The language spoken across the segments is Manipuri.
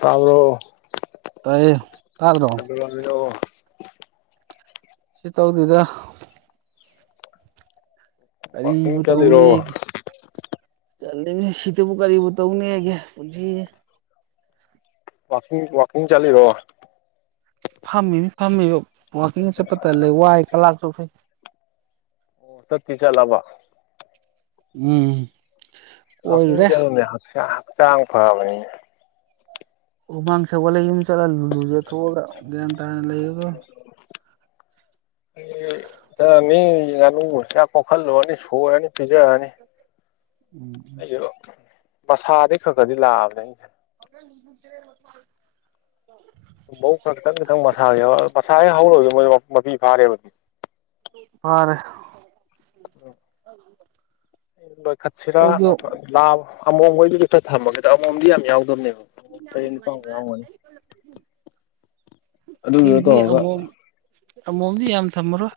ꯇꯥꯥꯎꯔꯣ ꯇꯥꯏꯌꯦ ꯇꯥ꯭ꯔꯣ ꯑꯗꯨꯒ ꯑꯗꯣ ꯁꯤ ꯇꯧꯗꯦꯗ ꯋꯥꯛꯀꯤꯡ ꯀꯔꯤꯕꯨ ꯆꯠꯂꯤꯔꯣ ꯇꯧꯅꯦ ꯆꯠꯂꯤꯕꯅꯦ ꯁꯤꯇꯕꯨ ꯀꯔꯤꯕꯨ ꯇꯧꯅꯤ ꯍꯥꯏꯒꯦ ꯄꯨꯟꯁꯤ ꯋꯥꯀꯤ ꯋꯥꯀꯤꯡ ꯆꯥꯂꯤꯔꯣ ꯐꯝꯃꯤꯅꯦ ꯐꯝꯃꯤꯕ ꯋꯥꯋꯥꯛꯀꯤꯡ ꯆꯠꯄ ꯇ ꯂꯩ ꯋꯥꯏ ꯀ ꯂꯥꯛ ꯆꯈꯩ ꯇꯤ ꯆ ꯂꯕꯥ ꯎꯝ ꯑꯈ ꯀꯣꯏꯔꯨꯔꯦ ꯆꯨꯅꯦ ꯍꯛꯆꯥꯡ ꯍꯛꯆꯥꯡ ꯐꯔ ꯑꯃꯅꯤꯅꯤ ꯎꯃꯥꯡ ꯁꯛꯄꯂ ꯌꯨꯝ ꯆꯠꯂꯒ ꯂꯨꯂꯨ ꯆꯠꯊꯑꯒ ꯒ꯭ꯌꯥꯟ ꯇꯥꯔꯅ ꯂꯩꯒ [inaudible] ꯆꯠꯅꯤ ꯉꯥꯅꯨ ꯆꯥꯛ ꯀꯣꯛꯈꯠꯂꯨꯔꯅꯤ ꯁꯣꯏꯔꯅꯤ ꯄꯤꯖꯔꯅꯤ ꯎꯝ ꯑꯩꯁꯨ ꯃꯁꯥꯗꯤꯩ ꯈꯔ ꯈꯗꯤ ꯂꯥꯛꯑꯕꯅꯦ ꯑꯩꯁꯦ [unintelligible] ꯕꯧ ꯈ ꯇꯪ ꯈꯤꯇꯪ ꯃꯁꯥꯒꯤ ꯌꯥꯎ ꯃꯁꯥꯁ ꯍꯦꯛ ꯍꯧꯔꯒꯦ ꯃꯣꯏ ꯃꯄꯤ ꯐꯥꯔꯦꯕꯗꯤ ꯍꯔꯦ ꯎꯝ ꯂꯣꯏꯈꯠꯁꯤꯔꯥ ꯑꯩꯈꯣꯏꯗꯣ ꯂꯥ ꯑꯃꯣꯝꯕꯗꯨꯗꯤ ꯈꯔ ꯊꯝꯃꯒꯦ ꯑꯃꯣꯝꯗꯤ ꯌꯥꯝ ꯌꯥꯎꯗꯕꯅꯦꯕꯣꯝ ꯇꯔꯦꯠ ꯅꯤꯄꯥꯥꯟꯃꯨ ꯌꯥꯎꯒꯅꯤ ꯑꯩꯗꯤ ꯑꯃꯣꯝ ꯑꯃꯣꯝꯗꯤ ꯌꯥꯝ ꯊꯝꯃꯔꯣꯏ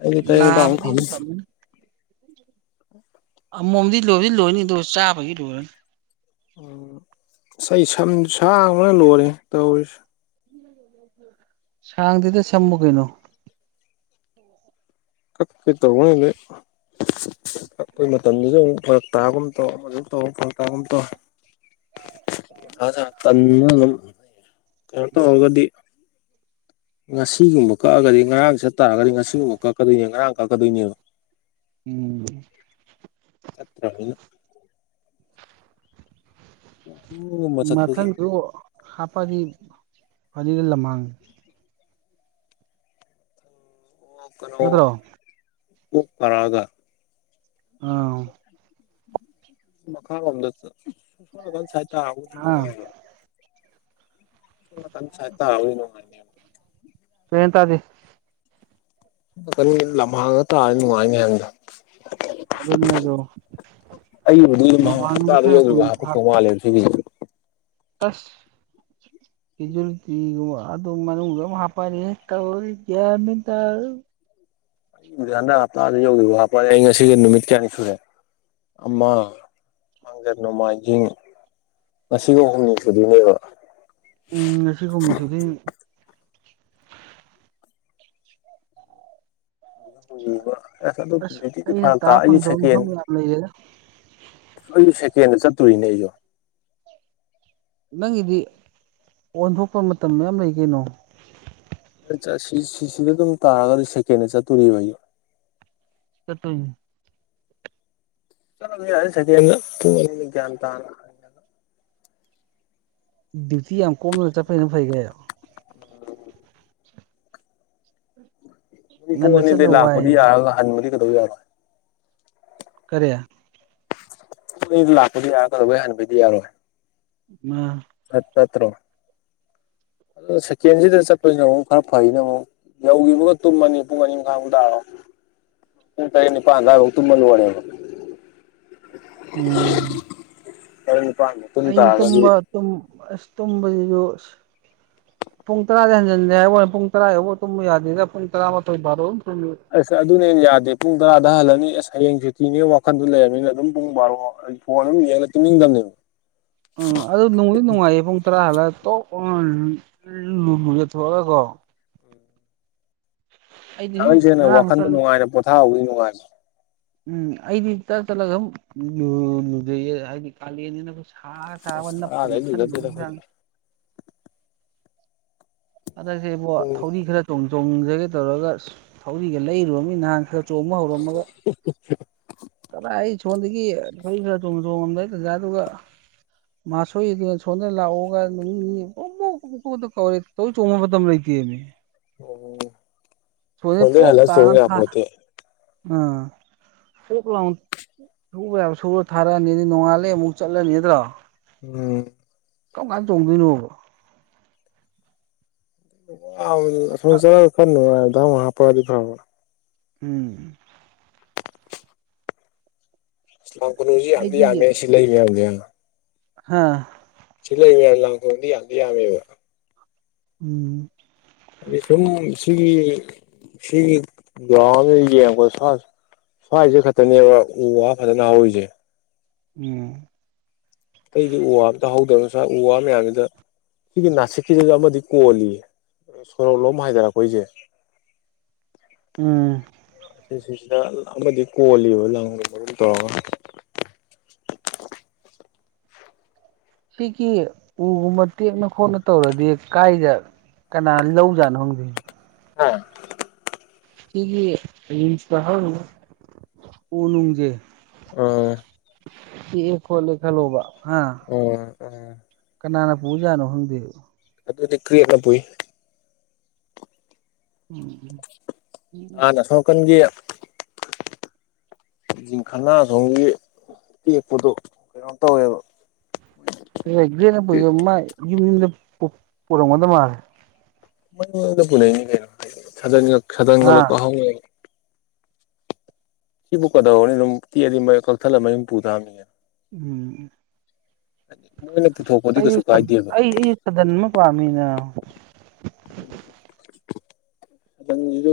ꯑꯩꯗꯤ ꯇꯔꯦꯠ ꯅꯤꯄꯥꯜꯃꯨꯛ ꯂꯥꯕꯗꯤ ꯊꯝꯃꯤ ꯀꯃ ꯃꯣꯝꯗꯤ ꯂꯣꯏꯗꯤ ꯂꯣꯏꯅꯤ ꯑꯗꯨꯗ ꯆꯥꯕꯒꯤ ꯂꯣꯏꯔꯅꯤ ꯑꯁ ꯑꯩ ꯁꯝ ꯁꯥꯡꯕꯅ ꯂꯣꯏꯔꯦ ꯇꯧꯔꯤꯁꯦ ꯁꯥꯡꯗꯤꯗ ꯁꯃꯨ ꯀꯩꯅꯣ ꯀꯄꯤ ꯇ ꯎꯦ ꯑꯩꯈꯣꯏ ꯃꯇꯝꯗꯨꯁꯨ ꯑꯃꯨꯛ ꯐꯔꯛ ꯇꯥꯒꯨꯝ ꯇꯧ ꯐꯖ ꯇꯧ ꯐꯔꯛ ꯇꯥꯒꯨꯝ ꯇꯧ ꯑ ꯇꯟꯅ ꯀꯩꯅꯛꯇ ꯍꯒꯗꯤ ꯉꯁꯤꯒꯨꯝꯕ ꯀꯛꯑꯒꯗꯤ ꯉꯔꯥꯡ ꯆꯠ ꯇꯥꯔꯒꯗꯤ ꯉꯁꯤꯒꯨꯝꯕ ꯀꯛꯀꯗꯣꯏꯅꯦ ꯉꯔꯥꯡ ꯀꯛꯀꯗꯣꯏꯅꯦꯕ ꯎꯝ ꯆꯠꯇ ꯍꯥꯏꯅ ꯋꯥꯛꯀꯤꯡꯒꯨꯝꯕ ꯆꯠꯄꯁꯦ ꯃꯊꯟꯁꯨ ꯍꯥꯞꯄꯗꯤ ꯐꯔꯤꯒ ꯂꯝꯍꯥꯡꯉ ꯀꯩꯅꯣ ꯅꯠꯇ꯭ꯔꯣ ꯎ ꯐꯔꯥꯒ ꯑꯥ ꯃꯈꯥꯂꯣꯝꯗ ꯁꯣꯂꯀꯥꯟ ꯁꯥꯏꯠꯇꯥ ꯍꯕ ꯑꯗꯨꯝ ꯑꯥ ꯅꯨꯡꯉꯥꯏꯕ ꯁꫭꯝ ꯅꯥꯀꯟ ꯁꯥꯏꯠ ꯇꯥꯔꯕꯨꯗꯤ ꯅꯨꯡꯉꯥꯏꯅꯤ ꯀꯩꯍꯥꯏꯅꫭ ꯇꯥꯗꯤ ꯂꯝꯍꯥꯡꯉ ꯇꯥꯔꯗꯤ ꯅꯨꯡꯉꯥꯏꯅꯤ ꯍꯥꯏꯕꯅꯤꯗ ꯑꯗꯨꯅꯦ ꯑꯗꯣ ꯑꯩꯕꯨꯗꯤ ꯅꯣꯡꯃꯥꯡꯗ ꯍꯞꯇꯥꯗ ꯈꯔ ꯌꯧꯗ꯭ꯔꯤꯕ ꯀꯨꯏ ꯍꯥꯄꯣꯛ ꯊꯥ ꯐꯧ ꯃꯥꯜꯂꯦꯕ ꯁꯤꯒꯤꯁꯦ ꯑꯁ [inaudible] ꯀꯦꯖꯨꯂꯤꯇꯤꯒꯨꯝꯕ ꯑꯗꯨꯝ ꯃ ꯎꯝ ꯍꯥꯞꯄꯅꯤ ꯇꯧꯔꯤꯁꯤ [unintelligible] ꯍꯟꯗꯛ ꯍꯞꯇꯥꯗ ꯌꯧꯈꯤꯕ ꯍꯥꯞꯄꯦ ꯑꯩ ꯉꯁꯤꯒꯤ ꯅꯨꯃꯤꯠ ꯀꯌꯥꯅꯤ ꯁꯨꯔꯦ ꯑꯃ ꯅꯣꯡꯃꯥꯏꯖꯤꯡ ꯉꯁꯤꯒ ꯍꯨꯝꯅꯤ ꯁꯨꯗꯣꯏꯅꯦꯕ ꯎꯝ ꯉꯁꯤ ꯍꫭꯡꯏꯁꯤꯗꯤ ꯑꯁ [unintelligible] ꯑꯩꯅ ꯐꯔꯛ ꯇꯥ ꯇꯥꯏ ꯑꯩꯖꯨ ꯐꯪꯗꯕ ꯁꯀꯦꯟ ꯃꯐꯝ ꯌꯥꯝ ꯂꯩꯔꯦꯗ ꯑꯩꯖꯨ ꯁꯦꯀꯦꯟꯗ ꯆꯠꯇꯣꯔꯤꯅꯦ ꯑꯩꯁꯨ ꯅꯪꯒꯤꯗꯤ ꯑꯣꯟꯊꯣꯛꯄ ꯃꯇꯝ ꯃꯌꯥꯝ ꯂꯩ ꯀꯩꯅꯣ ꯁꯤꯁꯤꯗ ꯑꯗꯨꯝ ꯇꯥꯔꯒꯗꯤ ꯁꯦꯀꯦꯟꯗ ꯆꯠꯇꯣꯔꯤꯕꯣ ꯆꯠꯇꯣꯏꯅꯤ ꯆꯠꯂꯁꯨ ꯌꯥꯏ [inaudible] ꯗꯌꯨꯇꯤ ꯌꯥꯝ ꯀꯣꯝꯅ ꯆꯠꯄꯅ ꯐꯩ ꯀꯩꯅꫭ ꯄꯨꯡ ꯉꯟꯅ ꯆꯠꯂ ꯑꯅꯤꯗꯒꯤ ꯋꯥꯏ ꯂꯥꯛꯄꯗꯤ ꯌꯥꯔꯒ ꯍꯟꯕꯗꯤ ꯀꯩꯗꯧ ꯌꯥꯔꯣꯏ ꯀꯔꯤ ꯂꯥꯛꯄꯗꯤ ꯌꯥꯔꯕꯨ ꯍꯅꯕꯤꯗꯤ ꯌꯥꯔꯣꯏ [unintelligible] ꯇꯠꯇ꯭ꯔꯣ ꯑꯗꯣ ꯁꯦꯀꯦꯟꯁꯤꯗ ꯆꯠꯄꯁꯤꯅ ꯑꯃꯨꯛ ꯈꯔ ꯐꯩꯅ ꯑꯃꯨꯛ ꯌꯧꯈꯤꯕꯒ ꯇꯨꯝꯃꯅꯤ ꯄꯨꯡ ꯑꯅꯤ ꯃꯈꯥꯏꯃꯨꯛ ꯇꯥꯔꯣ ꯄꯨꯡ ꯇꯔꯦꯠ ꯅꯤꯄꯟꯐꯧ ꯇꯨꯝꯃꯥ ꯂꯣꯏꯔꯦꯕ ꯎꯝ [unintelligible] ꯅꯨꯄꯥ [inaudible] ꯑꯩ ꯇꯨꯝꯕ ꯇ ꯑꯁ ꯇꯨꯝꯕꯁꯤꯁꯨ ꯄꯨꯡ ꯇꯔꯥꯗꯤ ꯍꯟꯖꯤꯟꯂ ꯍꯥꯏꯕ ꯋꯥꯅꯤ ꯄꯨꯡ ꯇꯔꯥ ꯌꯧꯛ ꯇꯨꯝꯕ ꯌꯥꯗꯅ ꯄꯨꯡ ꯇꯔꯥꯃꯊꯣꯏ ꯕꯥꯔꯣ ꯑꯗꯨꯝ ꯇꯨꯝꯃꯤ ꯑꯁ ꯑꯗꯨꯅꯦ ꯌꯥꯗꯦ ꯄꯨꯡ ꯇꯔꯥꯗ ꯍꯜꯂꯅꯤ ꯑꯁ ꯍꯌꯦꯡ ꯁꯨꯇꯤꯅꯦ ꯋꯥꯈꯟꯗꯨ ꯂꯩꯔꯕꯅꯤꯅ ꯑꯗꯨꯝ ꯄꯨꯡ ꯕꯥꯔꯣ ꯐꯣꯟ ꯌꯦꯂ ꯇꯨꯝꯅꯤꯡꯗꯝꯅꯤ ꯎꯥ ꯑꯗꯨ ꯅꯣꯡꯗꯤ ꯅꯨꯡꯉꯥꯏꯌꯦ ꯄꯨꯡ ꯇꯔꯥ ꯍꯜꯂꯒ ꯏꯔꯨ ꯌꯊꯣꯛꯑꯒ ꯀꯣ ꯑꯩꯗꯤ ꯁꯨꯝ ꯊꯉꯩꯁꯦꯡꯅ ꯉꯔꯥꯡ ꯋꯥꯈꯟꯗ ꯆꯠꯂꯤ ꯅꯨꯡꯉꯥꯏꯅ ꯄꯣꯊꯥꯍꯧꯕꯒꯤ ꯅꯨꯡꯉꯥꯏ ꯎꯝ ꯑꯩꯗꯤ ꯇꯠ ꯇꯠꯂꯒꯨꯖꯩꯌꯦ ꯍꯥꯏꯗꯤ ꯀꯥꯂꯦꯟꯅꯤꯅ ꯁꯥ ꯑꯁ [unintelligible] ꯅꯞꯀ ꯇꯔꯥꯗꯩ ꯂꯨꯖꯗꯦꯗ ꯅꯞꯁꯟꯕꯒ ꯑꯩꯈꯣꯏꯗꯤ ꯍꯗꯛꯁꯦꯕꯣ ꯄꯨꯡ ꯊꯧꯔꯤ ꯈꯔ ꯆꯣꯡ ꯆꯣꯡꯖꯒꯦ ꯇꯧꯔꯒ ꯊꯧꯔꯤꯒ ꯂꯩꯔꯨꯕ ꯃꯤ ꯅꯍꯥꯟ ꯈꯔ ꯆꯣꯡꯕ ꯍꯧꯔꯝꯃꯒ [unintelligible] [inaudible] ꯈꯔ ꯑꯩ ꯁꯣꯟꯗꯒꯤ ꯑꯩꯏ ꯈꯔ ꯆꯣꯡ ꯆꯣꯡꯉꯝꯗꯥꯏ ꯇꯖꯥ ꯑꯗꯨꯒ ꯃꯥꯁꯣꯏ ꯑꯗꯨꯅ ꯁꯣꯗꯅ ꯂꯥꯛꯑꯣꯒ ꯅꯨꯃꯤꯅꯤ [unintelligible] ꯊꯧꯔꯤ ꯆꫭꯡ ꯃꯇꯝ ꯂꯩꯇꯃꯤ ꯑꯁꯣꯝꯗ ꯍꯜꯂꯛꯑꯥ ꯌꯥꯄꯣꯟꯇꯦ ꯎꯝ ꯄꯨꯂꯞ ꯂꯥꯎ ꯁꯨꯕ ꯌꯥꯕ ꯁꯨꯔ ꯊꯥꯔꯛꯑꯅꯤ ꯑꯗꯩ ꯅꯣꯡꯉꯥꯂꯦ ꯑꯃꯨꯛ ꯆꯠꯂꯅꯤ ꯅꯠꯇ꯭ꯔꯣ ꯎꯝ ꯀꯝ ꯀꯥꯟ ꯆꫭꯡꯗꯣꯏꯅꯣꯕ [unintelligible] ꯑ ꯅꯨꯡꯉꯦꯗꯥ ꯃꯍꯥꯄꯔꯥꯕꯤ ꯐꯔꯕ ꯎꯝ ꯏꯁꯂꯥꯝ ꯀꯣꯅꯨꯡꯁꯤ ꯌꯥꯝꯗꯤ ꯌꯥꯝꯃꯦ ꯁꯤ ꯂꯩ ꯃꯌꯥꯝꯅꯦ ꯍꯥꯥ ꯆꯂꯕ ꯂ ꯑꯃꯗꯤ ꯑ ꯑꯃꯦꯕ ꯎꯝ ꯑꯗꯤ ꯁꯨꯝ ꯁꯤꯒꯤ ꯁꯤꯒꯤ ꯒꯔꯥꯎꯟꯗ ꯌꯦꯡꯄꯗ ꯁꯥ ꯁ꯭ꯋꯥꯏꯁꯦ ꯈꯛꯇꯅꯦꯕ ꯎ ꯋꯥ ꯐꯖꯅ ꯍꯧꯔꯤꯁꯦ ꯎꯝ ꯑꯇꯩꯗꯤ ꯎ ꯋꯥ ꯑꯝꯇꯍꯧꯗꯕꯅꯁꯥꯏ ꯎ ꯋꯥ ꯃꯌꯥꯝꯁꯤꯗ ꯁꯤꯒꯤ ꯅꯥꯁꯤꯛꯁꯤꯗꯩꯗ ꯑꯃꯗꯤ ꯀꯣꯜꯂꯤꯌꯦ ꯁꯣꯔꯂꯣꯝ ꯍꯥꯏꯗꯔꯛ ꯄꯩꯁꯦ ꯎꯝ ꯁꯤꯁꯤꯁꯤꯗ ꯑꯃꯗꯤ ꯀꯣꯜꯂꯤꯕ ꯂꯪꯕ ꯃꯔꯨꯝ ꯇꯧꯔꯒ ꯁꯤꯒꯤ ꯎꯒꯨꯝꯕ ꯇꯦꯛꯅ ꯈꯣꯠꯅ ꯇꯧꯔꯗꯤ ꯀꯥꯏꯗ ꯀꯅꯥ ꯂꯧꯖꯥꯠꯅꯣ ꯍꯪꯗꯦ ꯑ ꯁꯤꯒꯤ ꯏꯁ ꯍ ꯑꯣꯅꯨꯁꯦ ꯑ ꯑꯦ ꯍꯣꯂ ꯈꯂꯣꯕ ꯍꯥ ꯑꯣꯝ ꯀꯅꯥꯅ ꯄꯨꯖꯥꯠꯅꯣ ꯈꯪꯗꯦ ꯑꯗꯨꯗꯤ ꯀ꯭ꯔꯤꯌꯦꯠꯅꯕꯨ ꯎꯝ ꯑꯅ ꯑꯁꯣꯝꯅꯀꯥꯟꯒꯤ ꯍꯤꯡꯈꯅꯥꯁꯣꯝꯒꯤ ꯇꯦꯛꯄꯗꯣ ꯀꯩꯅꯣ ꯇꯧꯋꯦꯕ ꯚꯦꯟꯅ ꯄꯨꯏꯁꯦ ꯃꯥ ꯌꯨꯝ ꯌꯨꯝꯗ ꯄꯨꯔꯝꯒꯗꯕ ꯃꯥꯜꯂꯦ ꯄꯨꯅꯦ ꯁꯗꯟꯒ ꯑꯥ ꯂꯧꯊꯣꯛꯍꯧ ꯁꯤꯕꯨ ꯀꯗꯧꯔꯅꯤ ꯑꯗꯨꯝ ꯇꯤꯗꯤ ꯀꯛꯊꯠꯂꯝꯃ ꯌꯨꯝ ꯄꯨꯊꯑꯝꯃꯤꯅꯦ ꯎꯝ ꯃꯣꯏꯅ ꯄꯨꯊꯣꯛꯄ ꯑꯩ ꯑꯩ ꯑꯨ ꯁꯗꯟ ꯑꯃ ꯄꯥꯝꯃꯤꯅ ꯎꯝ ꯁꯤꯁꯨ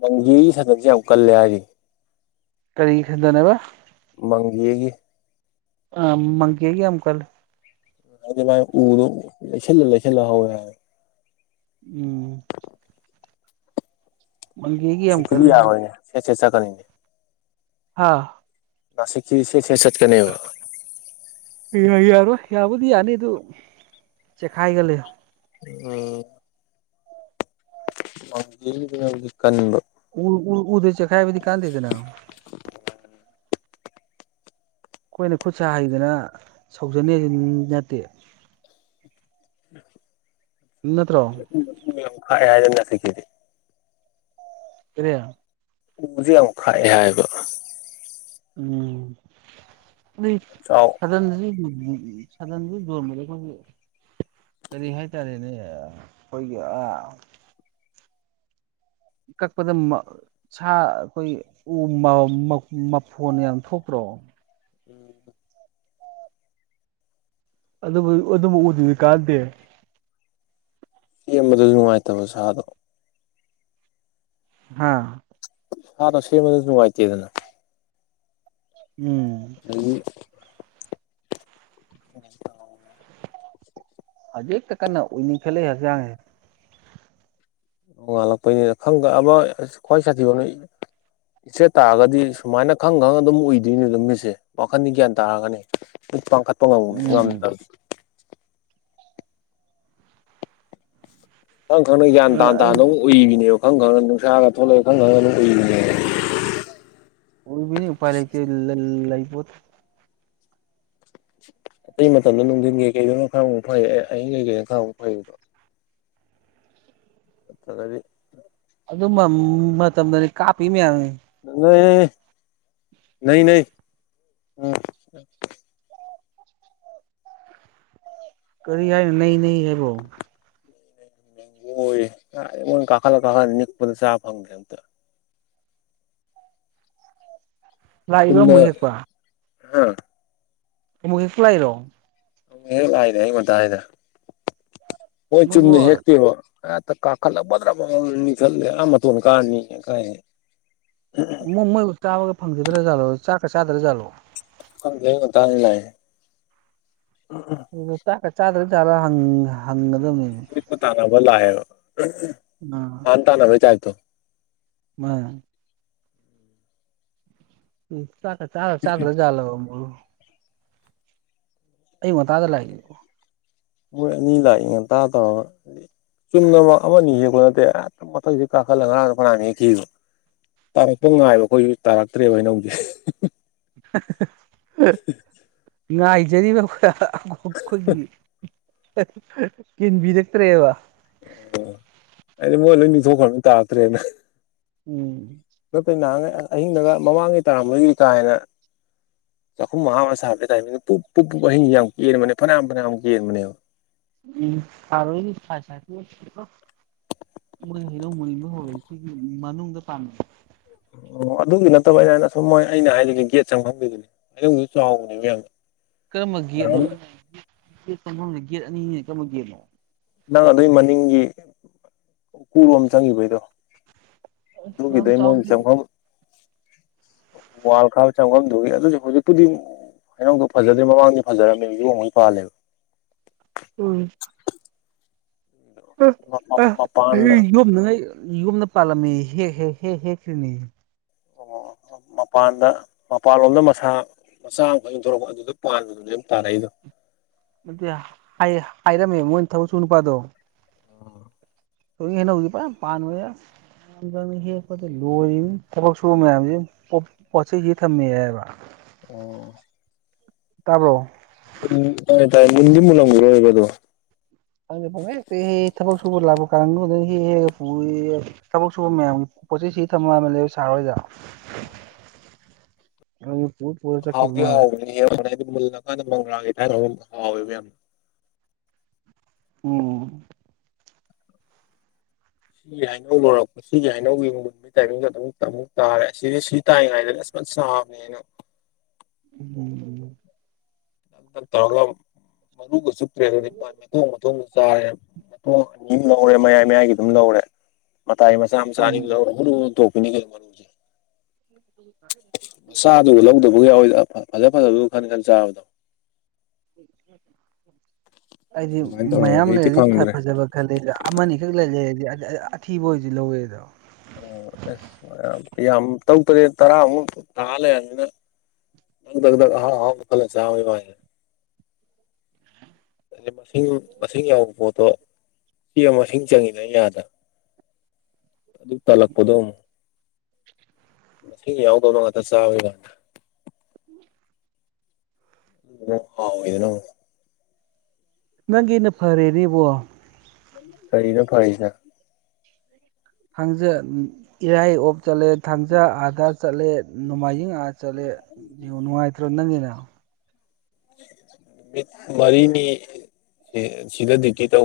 ꯃꯪꯒꯤꯒꯤ ꯁꯗꯛꯁꯦ ꯌꯥꯝ ꯀꯜꯂꯦ ꯍꯥꯏꯗꯤ ꯀꯔꯤꯒꯤ ꯈꯟꯗꯅꯦꯕ ꯃꯪꯒꯦꯒꯤ ꯑ ꯃꯪꯒ‌ꯦꯒꯤ ꯑꯝ ꯀꯜ ꯃꯥꯥꯏ ꯎꯔꯣ ꯂꯩꯁꯜꯂ ꯂꯩꯁꯂ ꯍꯋꯦ ꯕ ꯎꯝ ꯃꯪꯒꯦꯒꯤ ꯁꯤ ꯌꯥꯝ ꯀꯔꯤ ꯀꯜꯂꯤ ꯌꯥꯔꯣꯏꯅꯦ ꯁꯦꯠ ꯁꯦꯠꯀꯅꯤꯅꯦ ꯍꯥꯥ ꯀꯂꯥꯁꯤꯛꯇꯤ ꯁꯦ ꯁꯦ ꯆꯠꯀꯅꯦꯕ ꯌꯥ ꯌꯥꯔꯣꯏ ꯌꯥꯕꯨꯗꯤ ꯌꯥꯅꯤ ꯑꯗꯨ ꯆꯦꯛꯈꯥꯏꯒꯂ ꯎꯝ ꯃ ꯍꯧꯖꯤꯛ ꯀꯟꯕ ꯎ ꯎꯗ ꯆ ꯈꯥꯏꯕꯗꯤ ꯀꯥꯥꯟꯅꯗ‌ꯦꯗꯅ ꯑꯩꯈꯣꯏꯅ ꯈꯨꯠ ꯁꯥ ꯍꯩꯗꯅ ꯁꯧꯖꯟꯅꯤꯁꯨ ꯅꯠꯇꯦ [unintelligible] ꯅꯠꯇ꯭ꯔꯣ ꯎꯗꯅ ꯈꯥꯛꯑꯦ ꯍꯥꯏꯗ ꯅꯁꯤꯀꯦꯗꯤ ꯀꯔꯤ ꯎꯗꯨ ꯌꯥꯝ ꯈꯥꯛꯏ ꯍꯥꯏꯕ ꯎꯝ ꯅꯣꯢ ꯆꯥꯎ ꯁꯥꯗꯟ ꯑꯅꯤ ꯁꯥꯗꯟꯗꯤ ꯌꯣꯟꯕꯗ ꯑꯩꯈꯣꯏꯒꯤ ꯀꯔꯤ ꯍꯥꯏꯇꯥꯔꯦꯅꯦ ꯑꯩꯈꯣꯏꯒꯤ ꯑꯥ ꯀꯛꯄꯗ [inaudible] ꯁꯥ ꯑꯩꯈꯣꯏ ꯎ ꯃꯐꯣꯟ ꯌꯥꯝ ꯊꯣꯛꯄ꯭ꯔꯣ ꯎꯝ ꯑꯗꯨꯕꯨ ꯑꯗꯨꯕꯨ ꯎꯗꯨꯗꯤ ꯀꯥꯟꯗꯦ ꯁꯦꯝꯕꯥꯗꯁꯨ ꯅꯨꯡꯉꯥꯏꯇꯕ ꯁꯥꯗꯣ ꯍꯥꯥ ꯍ ꯔ ꯁꯤ ꯃꯅꯨꯡꯉꯥꯏꯇꯤ ꯑꯗꯨꯅ [inaudible] ꯎꯝ ꯑꯗꯒꯤ ꯍꯧꯖꯤꯛꯇ ꯀꯟꯅ ꯑꯨꯏꯅꯤꯡꯈꯠꯂꯛꯏ ꯍꯛꯆꯥꯡꯁꯦ ꯅꯣꯡꯉꯥꯜꯂꯛꯄꯩꯅꯤ ꯈꯪꯕ ꯑꯃ ꯈ꯭ꯋꯥꯏ ꯁꯥꯊꯤꯕ ꯏꯆꯦꯠ ꯇꯥꯔꯒꯗꯤ ꯁꯨꯃꯥꯏꯅ ꯈꯪꯅ ꯈꯪꯅ ꯑꯗꯨꯝ ꯑꯨꯏꯗꯣꯏꯅꯦ ꯑꯗꯨ ꯃꯤꯠꯁꯦ ꯋꯥꯈꯟꯗꯤ ꯒ꯭ꯌꯥꯟ ꯇꯥꯔꯒꯅꯤ ꯄꯥꯡꯈꯠꯄ ꯉꯝ ꯉꯝꯗꯝꯅꯦ ꯎꯝ ꯈꯪ ꯈꯪꯅ ꯒ꯭ꯌꯥꯟ ꯇꯥ ꯑꯩ ꯇꯥꯅꯝ ꯎꯏꯕꯤꯅꯦꯕ ꯈꯪ ꯈꯪꯉꯒ ꯅꯨꯡꯁꯥꯒ ꯊꯣꯛꯂꯛꯑꯦ ꯈꯪ ꯈꯪꯉꯒ ꯑꯗꯨꯝ ꯎꯏꯕꯤꯅꯦꯕ ꯎꯣꯏꯕꯤꯅꯤ ꯎ ꯄꯥꯏ ꯂꯩ ꯂꯕꯣ ꯑꯇꯩ ꯃꯇꯝꯗ ꯅꯨꯡꯊꯤꯟꯒꯤꯀꯩ ꯀꯩꯗꯅ ꯈꯥꯔ ꯑꯃꯨꯛ ꯐꯩꯌꯦ ꯑꯩꯍꯤꯡ ꯀꯩꯀꯩꯅ ꯈꯥꯔ ꯑꯃꯨꯛ ꯐꯩꯌꯦꯕ ꯇꯂꯗꯤ ꯑꯗꯨ ꯃꯇꯝꯗꯅꯦ ꯀꯥꯞꯄꯤ ꯃꯌꯥꯝꯅꯤ ꯅꯩ ꯅꯩ ꯀꯔꯤ ꯌꯥꯏ ꯅ ꯅ ꯍꯥꯏꯦꯕꯣ ꯣꯏꯣꯏ ꯀꯥꯈꯠꯂ ꯀꯥꯈꯠꯂ ꯅꯤꯛꯄꯗ ꯆꯥ ꯐꯪꯗ꯭ꯔꯦ ꯑꯝꯇ ꯂꯥꯛꯏꯕ ꯑꯃꯨꯛ ꯍꯦꯛꯄ ꯍꯥ ꯃꯨ ꯍꯦ ꯈꯨꯂꯥꯏꯔꯣ ꯍꯦꯛ ꯂꯥꯛꯏꯅꯦ ꯑꯩ ꯉ ꯍꯥꯏꯗ ꯍꯣꯏ ꯃꯣꯏꯕꯨ ꯆꯨꯝꯅ ꯍꯦꯛꯇꯦꯕ ꯍꯦꯛꯇ ꯀꯈꯠꯂꯒ ꯕꯗ꯭ꯔꯥ ꯕꯗ꯭ꯔꯥ ꯅꯤꯛꯊꯠꯂꯦ ꯑꯥ ꯃꯇꯣꯟ ꯀꯥꯔꯒ ꯅꯤꯛꯑꯦ ꯀꯥꯏꯗꯩ ꯃꯣꯏ ꯃꯣꯏꯕꯨ ꯆꯥꯕꯒꯥꯛ ꯐꯪꯖꯗ꯭ꯔꯥꯖꯥꯠꯂꯣ ꯆꯥꯛꯀ ꯆꯥꯗ꯭ꯔꯥꯖꯥꯠꯂꯣ ꯈꯪꯗꯦ ꯑꯩ ꯉꯟꯇꯅ ꯂꯥꯛꯑꯦꯍꯦ ꯥꯑꯗꯨꯗ ꯆꯥꯛꯀ ꯆꯗ꯭ꯔꯕ ꯖꯥꯠꯂ ꯍꯪꯒꯗꯝꯅꯤꯅꯦ ꯇꯥꯟꯅꯕ ꯂꯥꯛꯑꯦꯕ ꯍꯥꯟ ꯇꯥꯟꯅꯕꯩ ꯇꯥꯞꯏꯇ ꯎꯝ ꯎꯝ ꯆꯥꯛꯀ ꯆꯥꯔ ꯆꯥꯗ꯭ꯔꯖꯥꯠꯂꯣ ꯑꯩ ꯉꯥꯗ ꯂꯥꯛꯏꯒꯦ ꯃꯣꯏ ꯑꯅꯤ ꯂꯥꯛꯏ ꯉꯟꯇꯥ ꯇꯧꯔꯒ ꯆꯨꯝꯅ ꯑꯃ ꯑꯅꯤ ꯍꯦꯛꯄ ꯅꯠꯇꯦ ꯍꯦꯛꯇ ꯃꯊꯛꯁꯤꯗ ꯀꯥꯈꯠꯂꯒ ꯉꯔꯥꯡꯁꯨ ꯐꯅꯌꯥꯝ ꯍꯦꯛꯈꯤꯌꯦꯕ ꯇꯥꯔꯛꯄ ꯉꯥꯏꯕ ꯑꯩꯈꯣꯏꯁꯨ ꯇꯥꯔꯛꯇ꯭ꯔꯦꯕ ꯍꯩꯅꯧꯗꯤ ꯑꯥꯏꯖꯔꯤꯕꯥꯎꯈ ꯀꯤꯟꯕꯤꯔꯛꯇ꯭ꯔꯦꯕ ꯑꯣ ꯍꯥꯏꯗꯤ ꯃꯣꯏ ꯂꯣꯏꯅꯤ ꯊꯣꯛꯈ ꯇꯥꯛꯇ꯭ꯔꯦꯅ ꯎꯝ ꯅ ꯀꯩ ꯅꯍꯥꯟꯩ ꯑꯍꯤꯡꯗꯒ ꯃꯃꯥꯡꯒꯤꯩ ꯇꯥꯔꯝꯒꯤꯗꯤ ꯀꯥ ꯍꯦꯅ ꯆꯥꯛꯈꯨꯝ ꯃꯉꯥ ꯑꯃ ꯁꯥꯕ ꯇ ꯍꯥꯏꯕꯅꯤꯅ ꯄꯨ ꯄꯨꯛ ꯄꯨ ꯑꯍꯤꯡꯁꯤ ꯌꯥꯝ ꯀꯦꯟꯕꯅꯦ ꯐꯅꯌꯥꯝ ꯐꯅꯌꯥꯝ ꯀꯦꯟꯕꯅꯦꯕ [unintelligible] ꯃꯣꯔꯦ ꯍꯩꯅꯧ ꯃꯅꯤꯡ ꯍꯧꯔꯦꯡꯒꯤ ꯃꯅꯨꯡꯗ ꯄꯥꯟꯕꯗꯣ ꯑꯣ ꯑꯗꯨꯒꯤ ꯅꯠꯇꯕ ꯑꯩꯅ ꯍꯥꯏꯅ ꯁꯨꯝ ꯃꯣꯏ ꯑꯩꯅ ꯍꯥꯏꯔꯤꯒꯤ ꯒꯦꯠ ꯆꯪꯐꯝꯒꯤꯗꯨꯅꯤ ꯑꯩꯒꯤ ꯆꯥꯎꯗ꯭ꯔꯤꯕ ꯌꯥꯝꯅ ꯌꯔꯅꯤ ꯒꯠꯐꯝ ꯒꯦꯠ ꯑꯅꯤꯅ ꯀꯝꯕꯒꯦꯠꯅꯣ ꯅꯪ ꯑꯗꯨꯏ ꯃꯅꯤꯡꯒꯤ ꯑꯣꯏꯔꯣꯝ ꯆꯪꯈꯤꯕꯩꯗꯣ ꯑꯁ ꯌꯥꯝ ꯑꯗꯨꯒꯗꯤ ꯃꯣꯏ ꯆꯥꯎꯗꯦꯗ ꯆꯪꯐꯝ ꯋꯥꯜ ꯈꯥ ꯆ ꯑꯗꯨꯛꯇꯨꯗꯤ ꯍꯩꯅꯧꯗꯣ ꯐꯖꯗ꯭ꯦ ꯃꯃꯥꯡꯗꯤ ꯐꯖꯔꯝꯃꯦꯕ ꯌꯣꯡꯩ ꯄꯥꯜꯂꯦꯕ ꯎꯝ ꯑ ꯑ ꯃꯄꯥꯟꯗ ꯌꯣꯝꯅ ꯌꯣꯝꯅ ꯄꯥꯜꯂꯝꯃꯤ ꯍꯦꯛ ꯍꯦꯛ ꯍꯦꯛ ꯍꯦꯛꯛꯇ꯭ꯔꯤꯅꯤ ꯑꯣ ꯃꯄꯥꯟꯗ ꯃꯄꯥꯟꯂꯣꯝꯗ ꯃꯁꯥ ꯃꯆꯥ ꯑꯃ ꯐꯊꯣꯔꯔꯛꯄ ꯑꯗꯨꯗ ꯄꯥꯟꯕꯗꯨꯅ ꯑꯗꯨ ꯇꯥꯔꯛꯏꯗꯣ ꯑꯗꯨꯗꯤ ꯍꯥꯏ ꯍꯥꯏꯔꯝꯃꯦ ꯃꯣꯏꯅ ꯊꯕꯛ ꯁꯨ ꯅꯨꯄꯥꯗꯣ ꯊꯣꯏ ꯍꯧꯏ ꯍꯩꯅꯧꯗꯤ ꯐꯖꯅ ꯄꯟꯕ ꯖꯅꯤ ꯍꯦ ꯀꯠꯇ ꯂꯣꯏ ꯊꯕꯥ ꯁꯕ ꯃꯌꯥꯝ ꯄꯣꯠꯆꯩꯗꯤ ꯊꯝꯃꯦ ꯍꯥꯏꯕ ꯑꯣ ꯇꯥꯕ꯭ꯔꯣ ꯎꯝ ꯇꯥꯏ ꯇꯥꯏ ꯃꯨꯟꯗꯤ ꯃꯨꯟꯂꯝꯒꯤꯔꯣꯏꯕ ꯑꯗꯣ ꯈꯪꯗꯦ ꯄꯪꯍꯦꯛꯇ ꯍꯦꯛꯑꯦꯌꯦ ꯊꯕꯛ ꯁꯨꯕ ꯂꯥꯛꯄ ꯀꯥꯡꯕꯨꯅ ꯍꯦꯛꯑ ꯄꯨꯏꯌꯦꯌꯦ ꯊꯕꯛ ꯁꯨꯕ ꯃꯌꯥꯝꯒꯤ ꯄꯣꯠꯆ ꯁꯤ ꯊꯝꯃ ꯑꯃ ꯂꯩ ꯁꯥꯍꯔ ꯍꯣꯏꯗ [inaudible] ꯄꯨꯠ ꯄꯔ ꯆꯈꯤꯕꯕꯃꯔꯦ ꯅ ꯍꯥꯏꯗꯤ ꯃꯨꯜꯂꯀꯥꯟꯗ ꯃꯪꯒ꯭ꯔꯥꯒꯤ ꯊꯥꯏꯔ ꯍꯥꯎꯋꯦꯕ ꯌꯥꯝ ꯎꯝ ꯁꯤ ꯌꯥꯏꯅꯧ ꯃꯣꯔꯣꯛ ꯁꯤꯒꯤ ꯍꯩꯅꯧꯒꯤꯒꯨꯟꯕꯒꯤ ꯇꯥꯏꯃꯤꯡꯁꯨꯣ ꯑꯗꯨ ꯑꯃꯨꯛ ꯇꯥꯔꯦ ꯁꯤꯁ ꯁꯤ ꯇꯥꯏꯉꯩꯗꯗꯤ ꯑꯁꯨ ꯆꯥꯕꯅꯦꯅ ꯎꯝ ꯗꯤ ꯗꯛ ꯇꯧꯔꯒ ꯃꯔꯨꯒꯥꯛ ꯆꯨꯞꯇ꯭ꯔꯦ ꯑꯗꯨꯗꯤ ꯑꯊꯣꯡꯕꯊꯣꯡꯕ ꯆꯥꯔꯦ ꯃꯇꯣꯡ ꯑꯅꯤ ꯑꯃ ꯂꯧꯔꯦ ꯃꯌꯥꯏ ꯃꯌꯥꯏꯒꯤ ꯗꯨꯝꯃ ꯂꯧꯔꯦ ꯃꯇꯥꯏ ꯃꯆꯥ ꯃꯆꯥ ꯑꯅꯤꯡ ꯎꯝ ꯂꯧꯔ ꯍꯨꯔ ꯍꯨꯟ ꯇꯣꯛꯄꯤꯅꯤ ꯀꯩꯅꯣ ꯃꯔꯨꯁꯦ [inaudible] ꯃꯆꯥꯗꯨ ꯂꯧꯗꯕ ꯌꯥꯎꯋꯤꯗ ꯐꯖ ꯐꯖꯕ ꯈꯟ ꯈꯟ ꯆꯥꯕꯗꯣ ꯑꯩꯗꯤ ꯑꯗꯨꯃꯥꯏꯅ ꯇꯧꯋꯦꯕ ꯃꯌꯥꯝ ꯍꯧꯖꯤꯛꯇꯤ ꯂꯩꯔꯗꯤ ꯐꯪꯗ꯭ꯔꯦ ꯐꯥꯖꯕ ꯈꯜꯂꯗ ꯑꯃꯅꯤꯈꯛ ꯂꯩ ꯂꯩ ꯍꯥꯏꯗꯤ ꯑꯊꯤꯕ ꯑꯣꯏꯁꯨ ꯂꯧꯋꯦꯗꯣ ꯎ ꯑꯦꯁ ꯌꯥꯝ ꯇꯧ ꯇꯔꯦ ꯇꯔꯥꯃꯨꯛ ꯊꯥ ꯂꯩꯔꯅꯤꯅ ꯑꯍꯥꯎ ꯑꯍꯥꯎꯕ ꯈꯜꯂꯥ ꯆꯥꯎꯍꯦ ꯚꯥꯏ ꯑꯗꯤ ꯃꯁꯤꯡ ꯃꯁꯤꯡ ꯌꯥꯎꯕ ꯄꯣꯠꯇꯣ ꯁꯤ ꯑꯃ ꯃꯁꯤꯡ ꯆꯪꯉꯤꯗ ꯌꯥꯗꯅ [inaudible] ꯑꯗꯨꯛ ꯇꯥꯜꯂꯛꯄꯗꯣ ꯑꯃꯨꯛ ꯃꯁꯤꯡ ꯌꯥꯎꯗꯅ ꯉꯥꯛꯇ ꯆꯥꯕꯔꯤꯀꯥꯟꯗ [inaudible] [unintelligible] ꯅꯪꯒꯤꯅ ꯐꯔꯦꯅꯦꯕꯣ ꯀꯔꯤꯅ ꯐꯔꯤꯁꯦ ꯊꯥꯡꯖ ꯏꯔꯥꯏ ꯑꯣꯞ ꯆꯠꯂꯦ ꯊꯥꯡꯖꯥ ꯑꯥꯗꯥ ꯆꯠꯂꯦ ꯅꯣꯡꯃꯥꯏꯖꯤꯡ ꯑꯥ ꯆꯠꯂꯦ ꯌꯦꯡ ꯅꯨꯡꯉꯥꯏꯇ꯭ꯔꯣ ꯅꯪꯒꯤꯅ ꯅꯨꯃꯤꯠ ꯃꯔꯤꯅꯤ ꯁꯤꯗꯗꯤ ꯀꯩ ꯇꯧꯕ